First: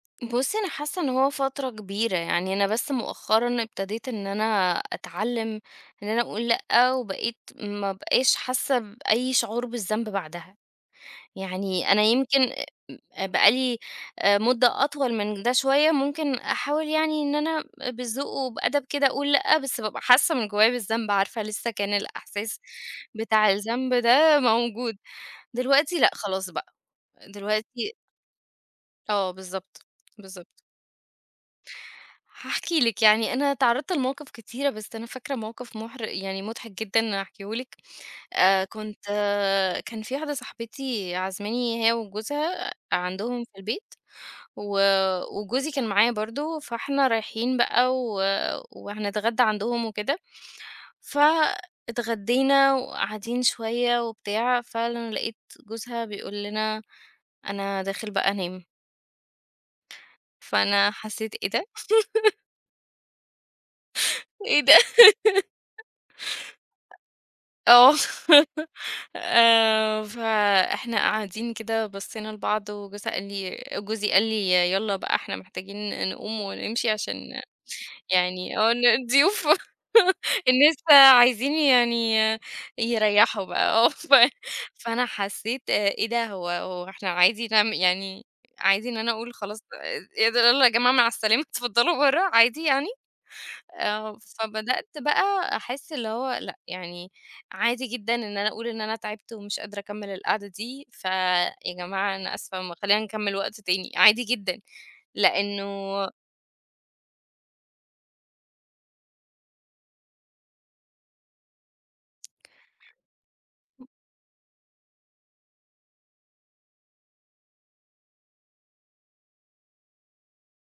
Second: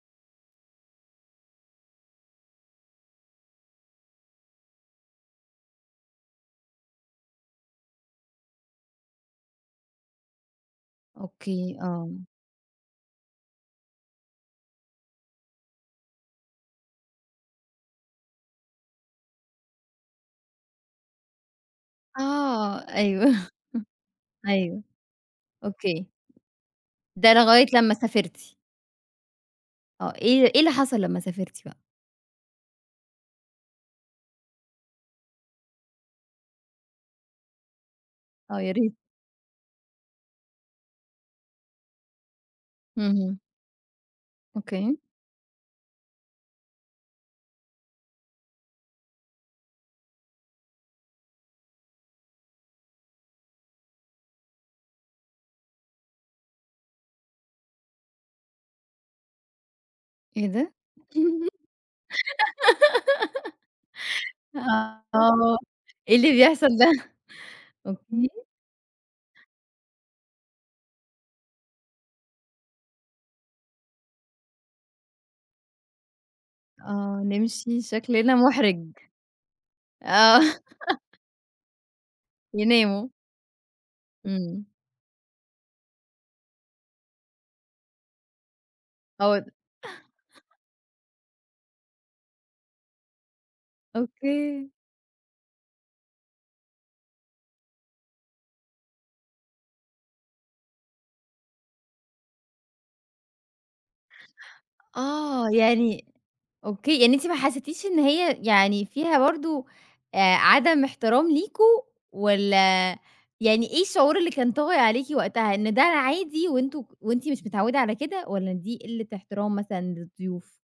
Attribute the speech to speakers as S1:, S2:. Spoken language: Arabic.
S1: بصي أنا حاسّة إن هو فترة كبيرة يعني. أنا بس مؤخرًا ابتديت إن أنا أتعلّم إن أنا أقول لأ، وبقيت ما أبقاش حاسّة بأي شعور بالذنب بعدها.
S2: أوكي،
S1: يعني أنا
S2: آه.
S1: يمْكِن آآ م بقى لي مدة أطول من ده شويّة ممكن أحاول يعني إن أنا بالذوق وبأدب كده أقول لأ، بس بابقى حاسّة من جوايّا بالذنب، عارفة لسّه كان الإحساس
S2: آه. أيوه،
S1: بتاع الذنب ده
S2: أيوه
S1: موجود. دلوقتي
S2: أوكي.
S1: لأ، خلاص بقى.
S2: ده لغاية لمّا
S1: دلوقتي
S2: سافرتِ.
S1: آه، بالضبط،
S2: آه إيه إيه
S1: بالضبط.
S2: اللي حصَلْ لمّا سافرتِ بقى؟
S1: هاحكي لِك يعني أنا اتعرْضت لمواقف كتيرة بس أنا فاكرة موقف محر يعني مضحك جدًا هاحكيهولِك.
S2: آه،
S1: آآ،
S2: يا ريت.
S1: كنت كان في واحدة صاحبتي عازماني هي وجوزها
S2: اهم.
S1: عندهم في البيت و
S2: أوكي.
S1: وجوزي كان معايا برضو، فإحنا رايحين بقى و وهنتغدى عندهم وكده. فاتغدينا وقاعدين شويّة وبتاع، فعلًا لَقيت جوزها بيقول لنا: "أنا داخل بقى أنام."
S2: إيه ده!
S1: فأنا حسيت إيه ده! إيه ده!
S2: آه، إيه اللي بيحصَل ده! أوكي.
S1: أ آه، آآ، فإحنا قاعدين كده بصّينا لبعض، وجوزها قال لي وجوزي قال لي: "يالّا بقى إحنا محتاجين نقوم ونمشي
S2: آه،
S1: عشان
S2: نمْشي، شكْلنا
S1: يعني آه،
S2: مُحرج.
S1: إن الضيوف،
S2: آه.
S1: الناس عايزين يعني
S2: يناموا.
S1: يريّحوا بقى." آه ف
S2: إمم.
S1: فأنا حسّيت آآ، إيه ده! هو هو إحنا عادي نع يعني عادي إن أنا
S2: هو
S1: أقول
S2: د
S1: خلاص، إيه ده، يالّا يا جماعة مع السلامة، اتفضلوا برّا، عادي يعني؟ آه،
S2: أوكي.
S1: فبدأت بقى أحس اللي هو لأ، يعني عادي جدًا إن أنا أقول إن أنا تعبت ومش قادرة أكمّل القعدة دي. فيا جماعة أنا آسفة، خلّينا نكمّل وقت تاني، عادي جدًا.
S2: آه يعني
S1: لإنه
S2: أوكي، يعني أنتِ ما حسيتيش إن هي يعني فيها برضو آآ عدم احترام ليكوا، والّا يعني إيه
S1: [unintelligible]
S2: الشعور اللي كان طاغي عليكِ وقتها؟ إن ده عادي وأنتم وأنتِ مش متعودة على كده والّا دي قِلة احترام مثلًا للضيوف؟